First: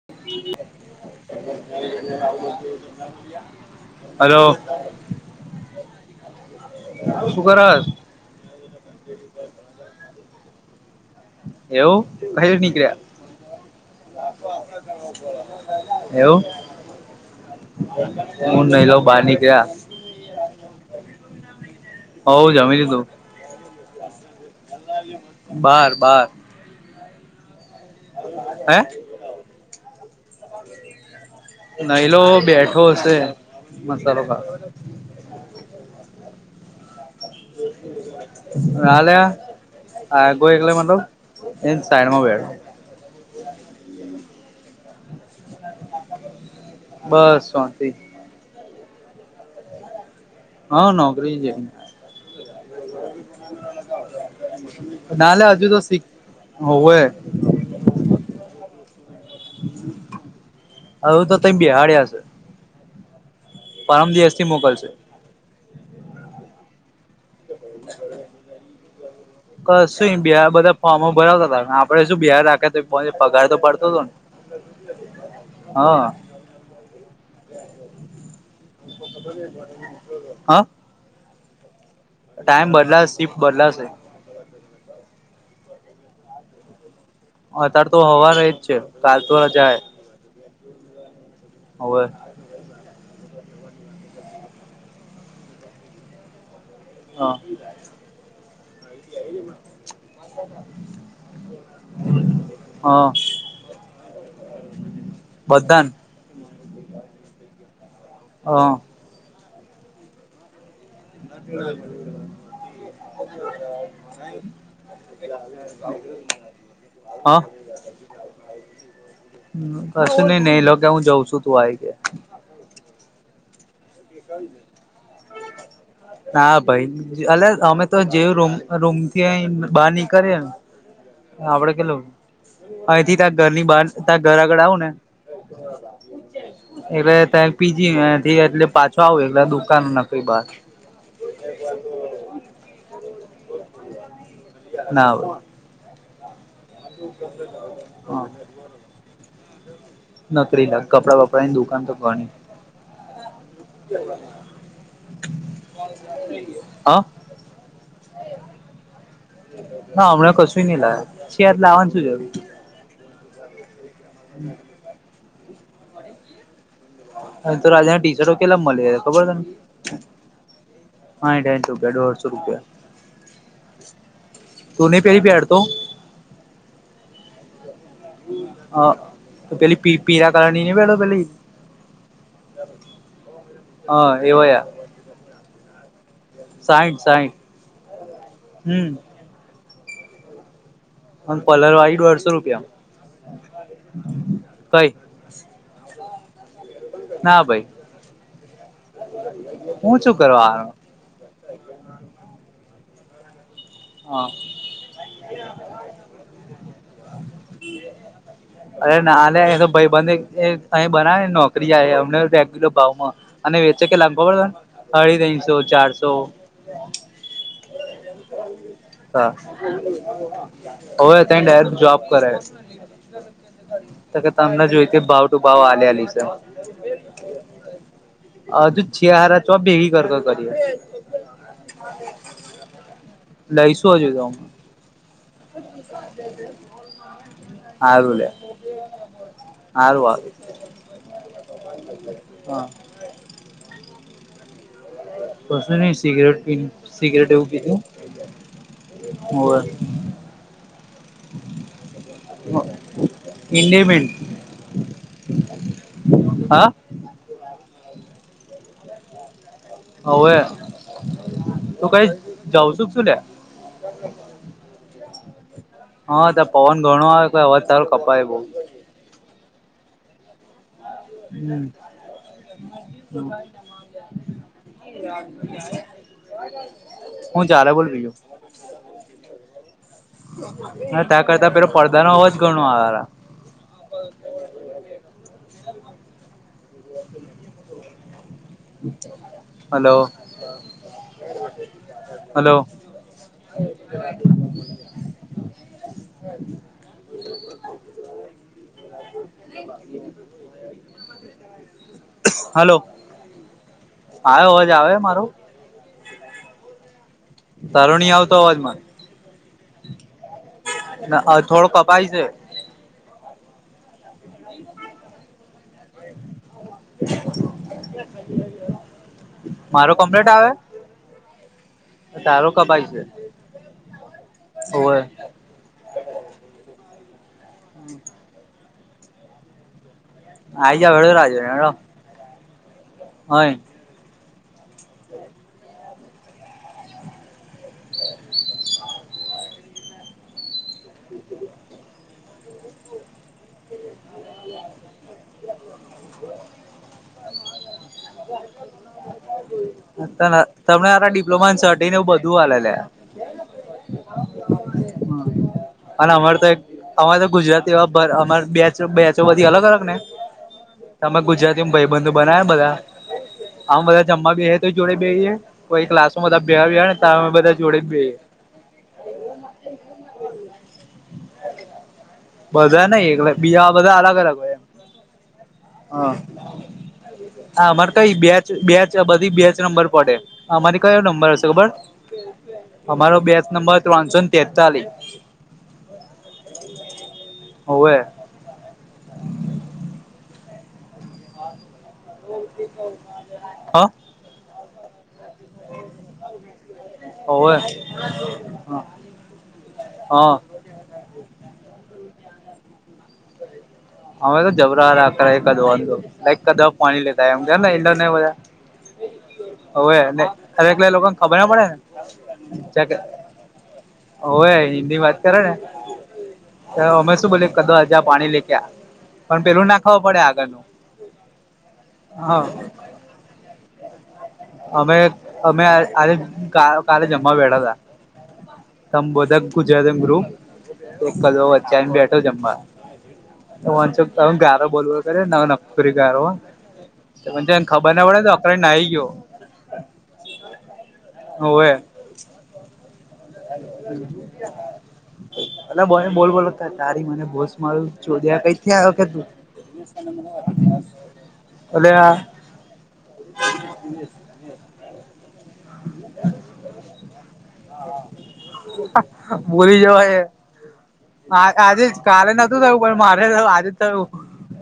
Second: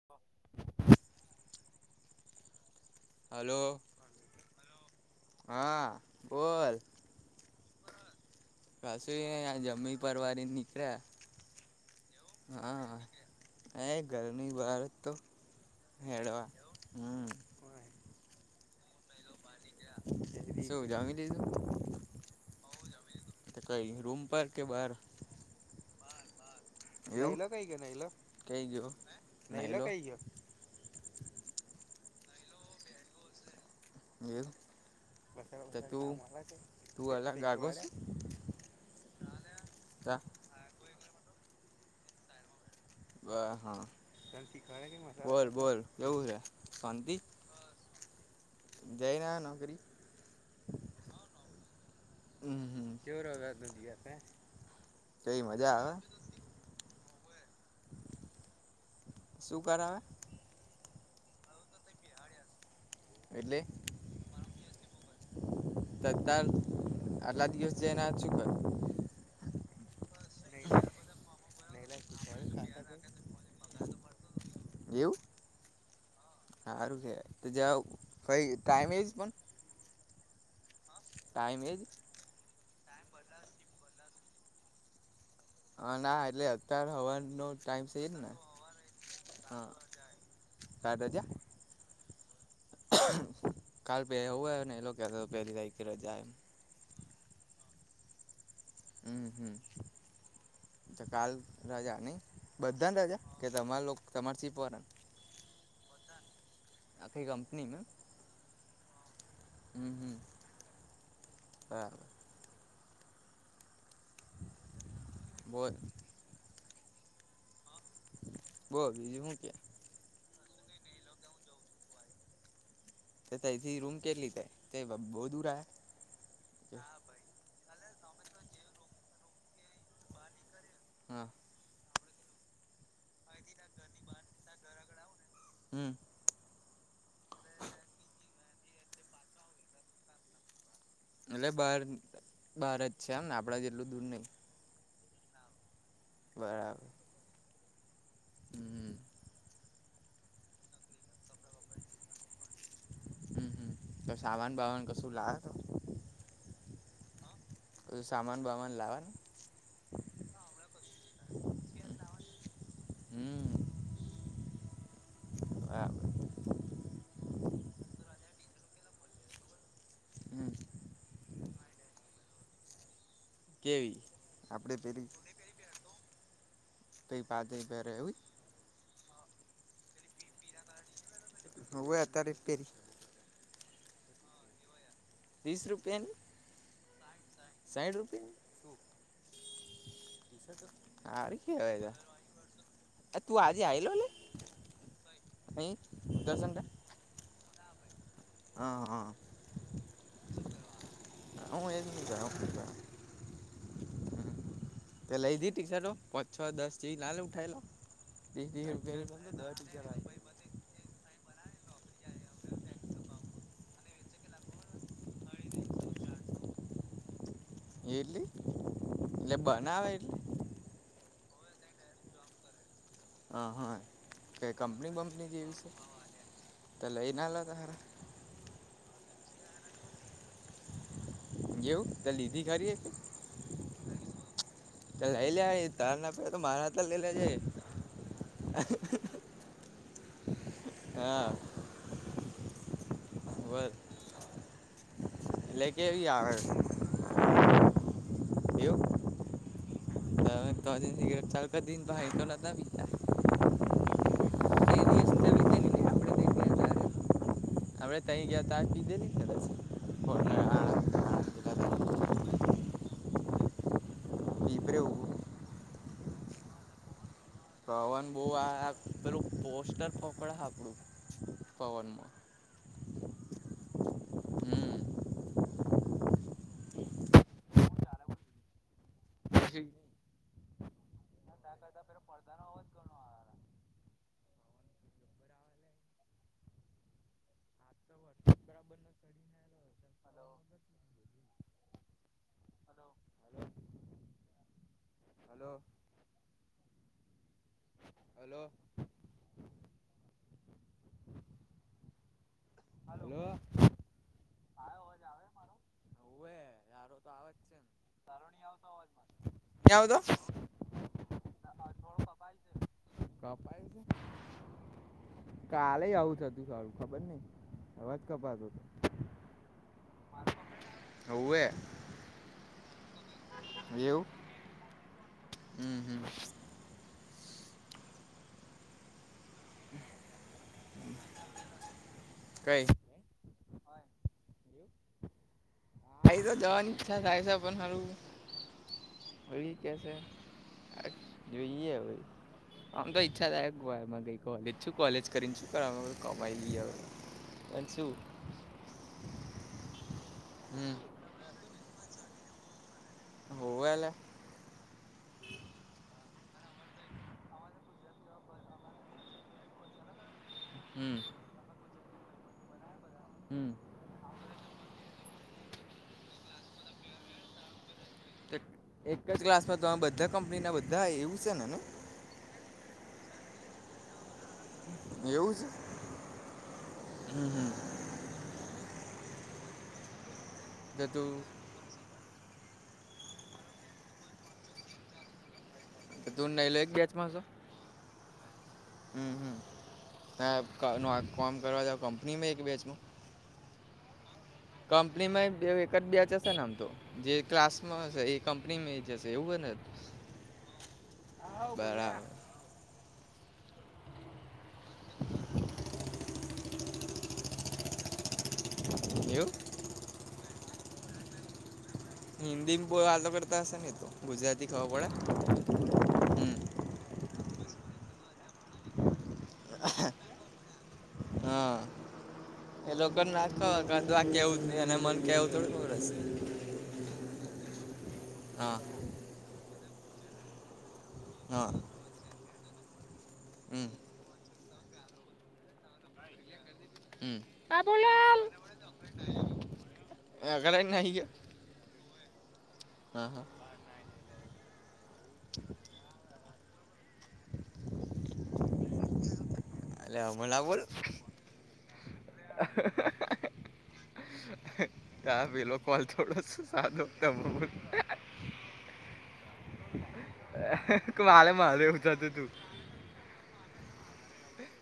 [inaudible] Hello hello હા બોલ શું કરહસ કસું જમી પરિવારી નીકળ્યા એવું કયુ નીકળ્યા હે ઘરની બાર જ તો એવું હેડવા હમ હું નૈલો બાર ની ગયા શું જમી લીધું હવ જમી લીધું કઈ રૂમ પર કે બહાર બાર બાર [unintelligible] નઈલો બેઠો શે મસાલો ખા ત તું તું અલા ગાગજ નાલે અ એકલો મતલબ એની સાઈડમાં બેઠો બ હા બોલ બોલ કેવું છે શાંતિ બસ શાંતિ. [unintelligible] નોકરી હા નોકરી છે. હમ કઈ નાલે હજુ મજા તો આવે શીખ હોવ્વે. શું કરા.? આવું તો તય બેહડયા છે. એટલે. પરમ દિવસ થી મોકલશે. તદાર આટલા દિવસ જયને આ ચુક કર્યું કા શું [unintelligible] બધા ફોર્મો ભરાવતા હતા આપડે શું બિહાર રાખે તો પગાર તો પડતો હતો ને. [unintelligible] એવું. હા. સારું છે તો જાઈ ટાઈમે એજ પણ. હા ટાઈમ એજ ટાઈમ બદલા શિફ્ટ બદલાશે. હ ના એટલે અત્યાર હવાનું અત્યારે તો હવારે રહી જ છે કાલ તો રજા. કાલે રજા. હવે કાલ [unintelligible] એવું હો ને એ લોકો કે પહેલી તારીખ રજા એમ. હા. હમ હમ. તો કાલ રજા નહી બધાને હા રાજા કે તમાર તમાર સીપવાળા ને. બધા ને. આખી કંપની ના. હા. હમ હમ. બરાબર બોલ [inaudible] હા. બોલ બીજું હું કે. કશું નઈ ને એ લોકે હું જઉં છું તું આવી ગયા. તે તાઈ થી રૂમ કેટલી થાય તે બહુ દૂર આયા ના ભાઈ. [unintelligible] અમે તો જેવ રૂમ રૂમ ક્યાંય બહાર નીકળેને હા આવડે કેલો અહીંથી ત્યાં ઘરની બહાર ત્યાં ઘર આગળ આવું ને. હમ્મ. એટલે ત પીજીથી એટલે પાછો આવ એટલે દુકાન [unintelligible] બાર. એટલે બહાર બહાર જ છે આમ આપણા જેટલું દૂર નહીં. ના. બરાબર. હા. હમ્મ હામ. નોકરી ના કપડા વાપડા ક દુકાન તો કો ન હમ હમ તો સામાન બામાન કશું લાવે હા. તો સામાન બામાન લાવવાનું હા હમણાં કશું નહી લાવે [unintelligible] લાવવાનું શું જરૂર છે. હમ્મ. [inaudible] બરાબર. તો રાજા ટીચરો કેટલા મળી ખબર તને. હમ્મ. [unintelligible] રૂપિયા દોઢસો રૂપિયા કેવી આપડે તું નહી પેલી પેરી પેડ તો. તે બાદરે હો હા તો પેલી પી પીરા કારણની ન બેેડો પેલી હોવે અત્યારે પેરી હ એવો ત્રીસ રૂપિયા સાઈઠ ની સાઠ રૂપિયા હમ [inaudible] હારુ અને કલર કેવાય વાળી દોઢસો રૂપિયા છે તું આજે આલો ને કઈ એ દસન્ટ ના ભાઈ હું શું કરવા આયો [unintelligible] હ તો લઈ દી ટસ પાચ છ દસ જેવી ના લ ઉઠાવેલો અરે નાને એ તો ભાઈબંધ અહી બનાવે નોકરી આવે અમ રેગ્યુલર ભાવમાં અને વેચે કે લાગબો પડતો ને હઠી તીનશો ચારસો જેટલી હા હોવે ત ડાયરેક જોબ કરે હ હા તો કે તમને કંપની જોઈતી ભાવ બંપની ટુ જેવી ભાવ છે આલેલી છે તો લઈ ના લ તો હાર હ જો છિયાહારા છવા ભેગી કર કર જેવું ત લીધી ખરી એકે લઈશું હજું તો હું એ હારું લે હારું વા હા હા વર કશું નઈ કેવી આવે સિગરેટ સિગરેટ એવું પીધું એવું [unintelligible] ઇન્ડિમેન્ટ તે દિવસ તે હા આપડે તઈણ જ્યાં તાર પીધેલી કદાચ હોવે તું કઈ જાઉ છુક શુ કે [unintelligible] હા તા પવન ઘણો આવે કોય અવાજ તારો પવન કપાય બહુ બઉ આ પેલું પોસ્ટર પપડા આપડું હમ પવનમાં [inaudible] હમ હું ચાલે બોલ બીજું [unintelligible] ના તાર કરતા પેલો પડદા નો અવાજ ઘણો આવેરા hello hello hello [inaudible] hello hello hello આયો અવાજ આવે હે મારો હોવે તારોતો આવે જ છે તારો ની આવતો અવાજ મન ની આવતો આ અ થોડો કપાય છે. કપાય છે. કાલેય આવું થતું તરુ ખબર નહી અવાજ કપાતો તો. મારો કમ્પ્લેટ આવે. હોવે. તા તારો કપાય છે. એવું હોવે હમ્મ હમ્મ. [inaudible] આઈ જાઓ હેડો રાજો હેડો. કઈ હોય. [inaudible] હા ઈતો જવાન ઈચ્છા થાય છે પણ હારું વડી કે છે. [unintelligible] જોઈએ હવે. આમ તો ઈચ્છાદાયક [unintelligible] ગઈ કોલેજ શું કોલેજ કરીને શું કર કમાંઈ લીએ પણ શું. તન હમ તમને હારા ડિપ્લોમાને સર્ટિને એવું બધું આલે અલ્યા. હોવે લે. [unintelligible] અને અમાર તો એક અમારે તો ગુજરાતી એવા અમાર બેચ બેચો બધી અલગ અલગ ને. હમ્મ. અમે ગુજરાતી ભાઈબંધ બનાવે બધા. હમ આમ બધા જમવા બેહે તોય જોડે બેહિએ કોઈ ક્લાસમાં બધા ભેળાં બેહાડે ને તા અમે બધા જોડે બેહિએ. એક જ ક્લાસમાં તમે બધા કંપની ના બધા એવું છે ને ની. બધા નઈ એટલે બીજામા બધા અલગ અલગ હોય. એમ એવું છે. હા હમ હમ આ અમારે કઈ બેચ બેચ બધી બેચ નંબર પડે. અમારી તો કયો તું નંબર હશે ખબર અમારો બેચ નંબર ત્રણસો તેતાલીસ. તું નહી [unintelligible] એક બેચમાં છો. હોવે. હમ્મ હમ્મ ત નું આ કોમ કરવા દાવ કંપનીમાં એક બેચનું. હા. કંપની માં બે એક જ બેચ હશેને આમ તો. જે હોવે ક્લાસમાં હશે એ કંપનીમાં જશે એવું બને. હા બરાબર. હમે તો જબરા રા કરંધ લ કદા પાણી લેતા એમને એને બધા. એવું. હવેને અરે કેટલે લોકોને ખબર ના પડે ને. હિન્દી આલગ કરતા હશે ને તો ગુજરાતી હોવે ખબર હિન્દી વાત પડે? કરે ને હમ અમે શું બોલ કદો હજ્યા પાણી લે કે આ. પણ પેલું નાખવું પડે આગળનું. હા હા એ લોકો ના ખબર કાં તો આ કેવું જ નહીં અને અમે મને કેવું થોડું અમે ખબર હશે આ કા કાલે જમ માં [unintelligible] હા. ત બોધા ગુજરાત ગ્રુપ એક કલો હા વચ્ચે આવી બેઠો જમવા. હમ તો વાચો ગારો બોલવો કરે ના નકરી ગારો હમ જ એને ખબર ના પડે તો અકરે નાહી ગયો. [unintelligible] એ નાહી ગયો. હવે હા હા. [inaudible] પલા બોને બોલ બોલતા તારી મને બોસ મારું જોધ્યા કઈથી આયો કે તું- એટલે હમણાં - અલે- - [inaudible] ત પેલો કોલ થોડો સાદો ત- બોલી જવા એ- - મારે મારે એવું થતું તું. નતું થયું પણ મારે થયું આજ થયું.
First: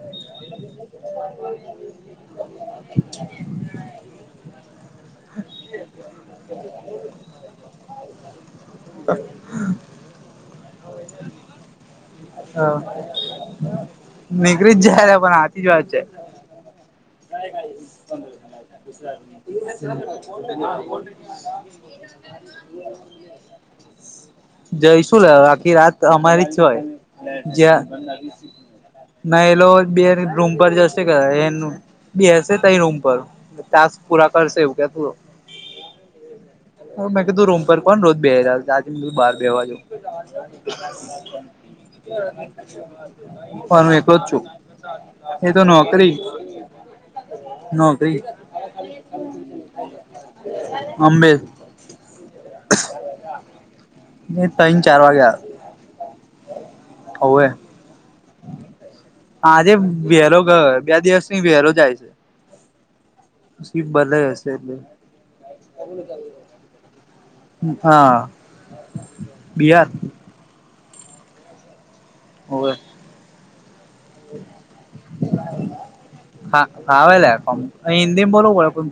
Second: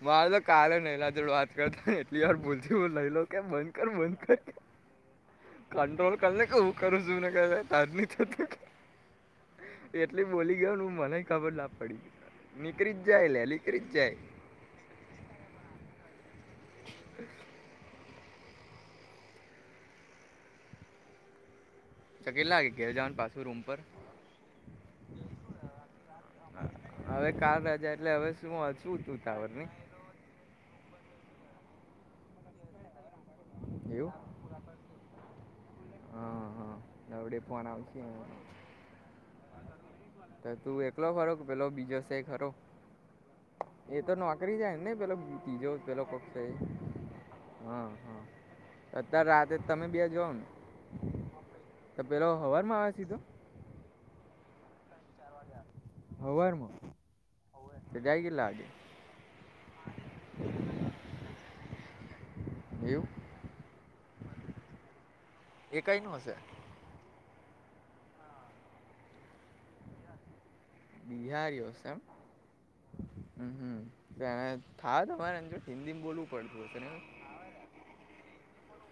મારે તો કાલે નૈલા જોડ વાત કરતા એટલી વાર ભૂલતી બોલાયેલું કે બંદ કર બંદ કર. [inaudible] કંટ્રોલ કરને કું કરું જું ના ક ત- - હા. એટલી બોલી ગયો મને ખબર ના પડી નીકળી જ જાય લે નીકરી જ જાય. જ નીકળી પણ હાચી જ વાત છે. કઈ ક પંદર દરા- - ત કેટલા વાગે ઘેર જવાનુ પાછુ રૂમ પર જઈ શું લ આખી રાત અમારી જ હોય. હવે કાલ જ્યા રજા એટલે હવે શું વાંચું તું નાએલો ટાવરની બે રૂમ પર જશે એનું. બે હસે તય રૂમ પર તસ્ક એવું પૂરા કરશે હા હા. હ મેં નવડે કીધું રૂમ ફોન પર આવશે કોણ રોજ બે આજ બાર બેવાજો. તો તું એકલો ખરો કે પેલો બીજો છે ખરો પણ મેં એકલો જ છું. એ તો તીજો પહેલો નોકરી કોક છે. હા નોકરી હા અત્યારે રાતે તમે બે જોઓને- અંબે - તો પેલો હવારમાં આવે સીધો. ની તન ચાર વાગ્યા હવે. ત જાય કેટલા વાગે આજે વેરો ગયો બે દિવસની વેરો જાય છે એવું પછી બદ હશે એટલે એ કઈ નું હશે હા બિહાર બિહારીઓ છે હોવે હમમને થા તમારે હિન્દી બોલવું પડતું હશે ને હિન્દીમ બોલવું પડે પણ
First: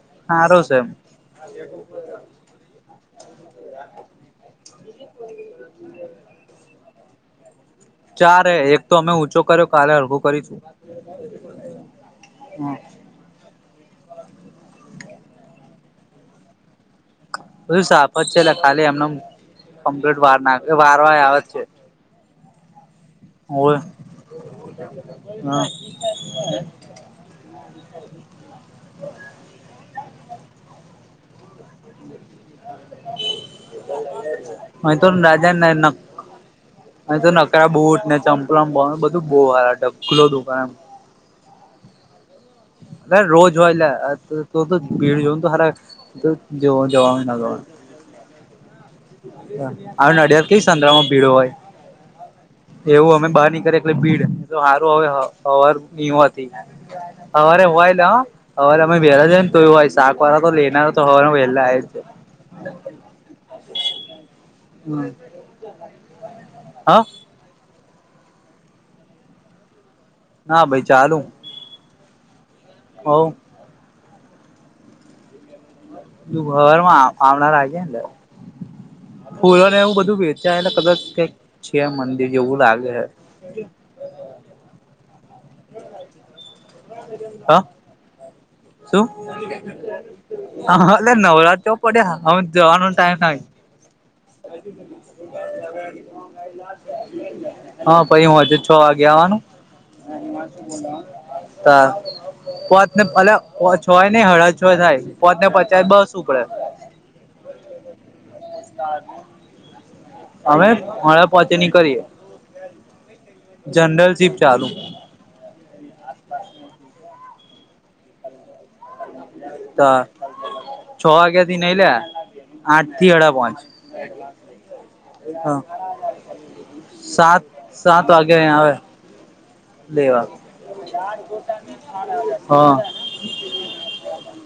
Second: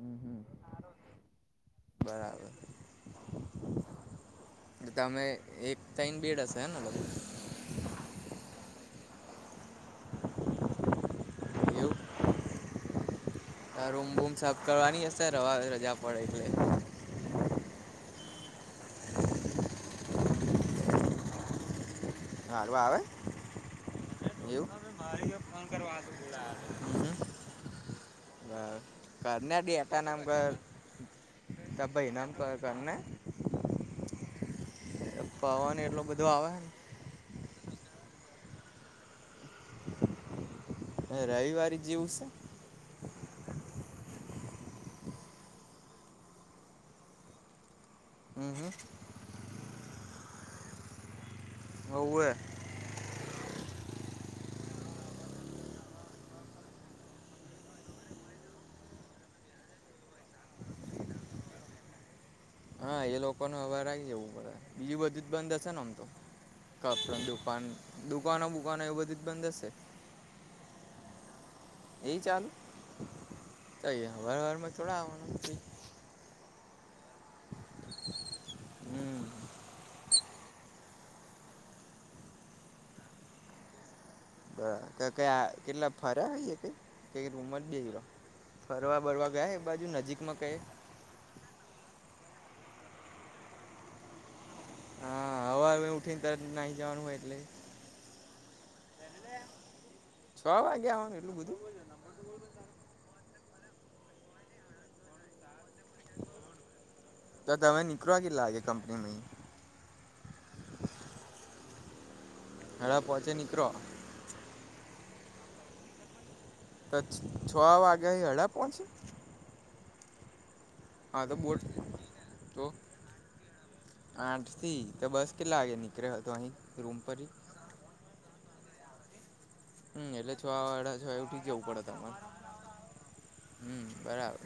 હમ હમ હારો છે [inaudible] બરાબર તમે એક ચૈન બેડ હશે ને ચારે એક તો અમે ઊંચો કર્યો કાલે ઉભું કરીશું લગભગ એવું રૂમ બૂમ સાફ કરવાની હશે રવા રજા પડે એટલે બધૂ સાફ જ છે લા ખાલી એમપ્લીટ વાર નાખ વાર વાર આવે છે હારું આવે હોવે એવું હમ હમ બર કરને ડેટા નામ ઘર ભાઈ નામ પર કરને હ તો રાજા ના પવન નક એટલો બધો આવે અ તો નકરા બહુ ઉઠ ને ચંપલા બ બધું બહુ હાઢકુલો દુકાનમ રવિવારી જેવું છે અલે રોજ લા તો તો ભીડ જોને તો હારા તો જોવ જવાનું ના જવાનું હમ હમ આ નડિયાદ કઈ સંત્રમાં ભીડો હોય. હવુંવે. એવું અમે બહાર નીકેએ એટલે ભીડ સારું હવે હવાર ની હતી. હવારે હોયલ [unintelligible] હવારે અમે વહેલા જ ને તો એ શાક વાળા તો લેનારા તો હવાનું વહેલા જ છે. હા એ લોકો ન અભાર આવી જવું પડે બીજું બધું જ બંધ હશે ને આમ તો. હ કપડ દુકાન દુકાનો બુકાનો એવ બધી જ બંધ હશે. ના ભાઈ ચાલુ. એ ચાલુ. હો તો હવાર વારમાં થોડા આવવાનું. તું ઘરમાં આ આવમણા લાગે હમ ફુલો ને એવું બધું વેચ્યા એટલે કદાચ કઈક છે મંદિર જેવું લાગે. બ ક કેટલા ફરે આવી ક રૂમ હ જ બે ગલો. શું હ એ નવરાત્ર પડ્યા હ જવાનો ટાઈમ ના. હા હવારમાં ઉઠીને તરત નાહી જવાનું હોય એટલે હા પઈ હુંજ છ વાગે આવાનું. છ વાગે આવવાનું એટલું બધું [unintelligible] ને પલા છ હોય ને હળદ છય થાય પોત ને પચાય બસ શું પડે. તો તમે ની કરો કેટલા વાગે કંપની માઇ. અમે પોણા પાંચે નીકળીએ હડા પહોંચે નીકળો જનરલ ચીપ ચાલુ. [unintelligible] છ વાગ્યા હડા પહોંચી. તો છ હા તો વાગ્યા થી બોટ નઈ લે તો આઠ થી અઢ પોહંચ. આઠથી તો બસ હા કેટલા વાગે નીકળ્યો હતો અહીં રૂમ પરથી સાત સાત વાગે અહીયા આવે. હમ રહેવા એટલે છ વાડા છ એ ઉઠી જવું પડે તમારે દો હા. હમ બરાબર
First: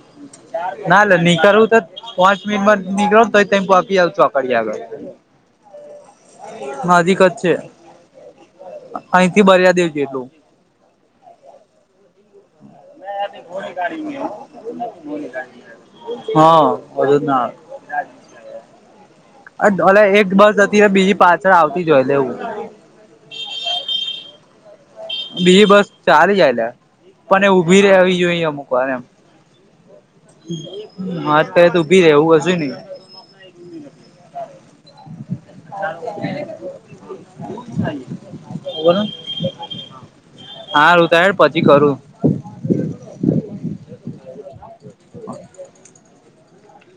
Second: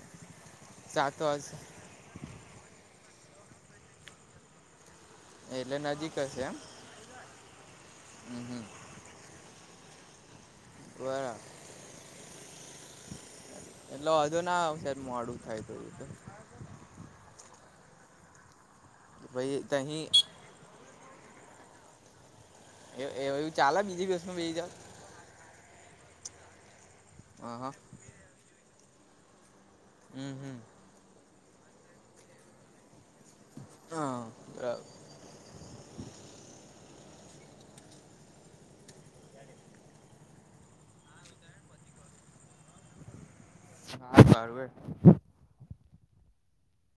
ના રે સાતો હશે નીકળવું તો પાંચ મિનિટમાં નીકળ ને તો આપી આવજો અખળ આગળ [unintelligible] એટલે નજીક હશે એમ નજીક જ છે હમ હમ અહીથી બરિયાદેવ જેટલું. [unintelligible] એટલે વાંધો ના આવશે મોડું થાય તો એ તો [unintelligible] હા [unintelligible] ના. ભાઈ આ તહીં [unintelligible] એક બસ હતી ને બીજી પાછળ આવતી જ હોય એવું. એ એ એવું ચાલે બીજી બસમાં બેસી જાવ. બીજી બસ ચાલી જાય પણ એ હ હ ઊભી રેવી જોઈ મૂકવાને એમ. હમ હમ મારે તો એ તો ઉભી રહેેવું હશે ને. હા [unintelligible] બોલો. હારુ તાયડ પછી કરુ. હા બારવે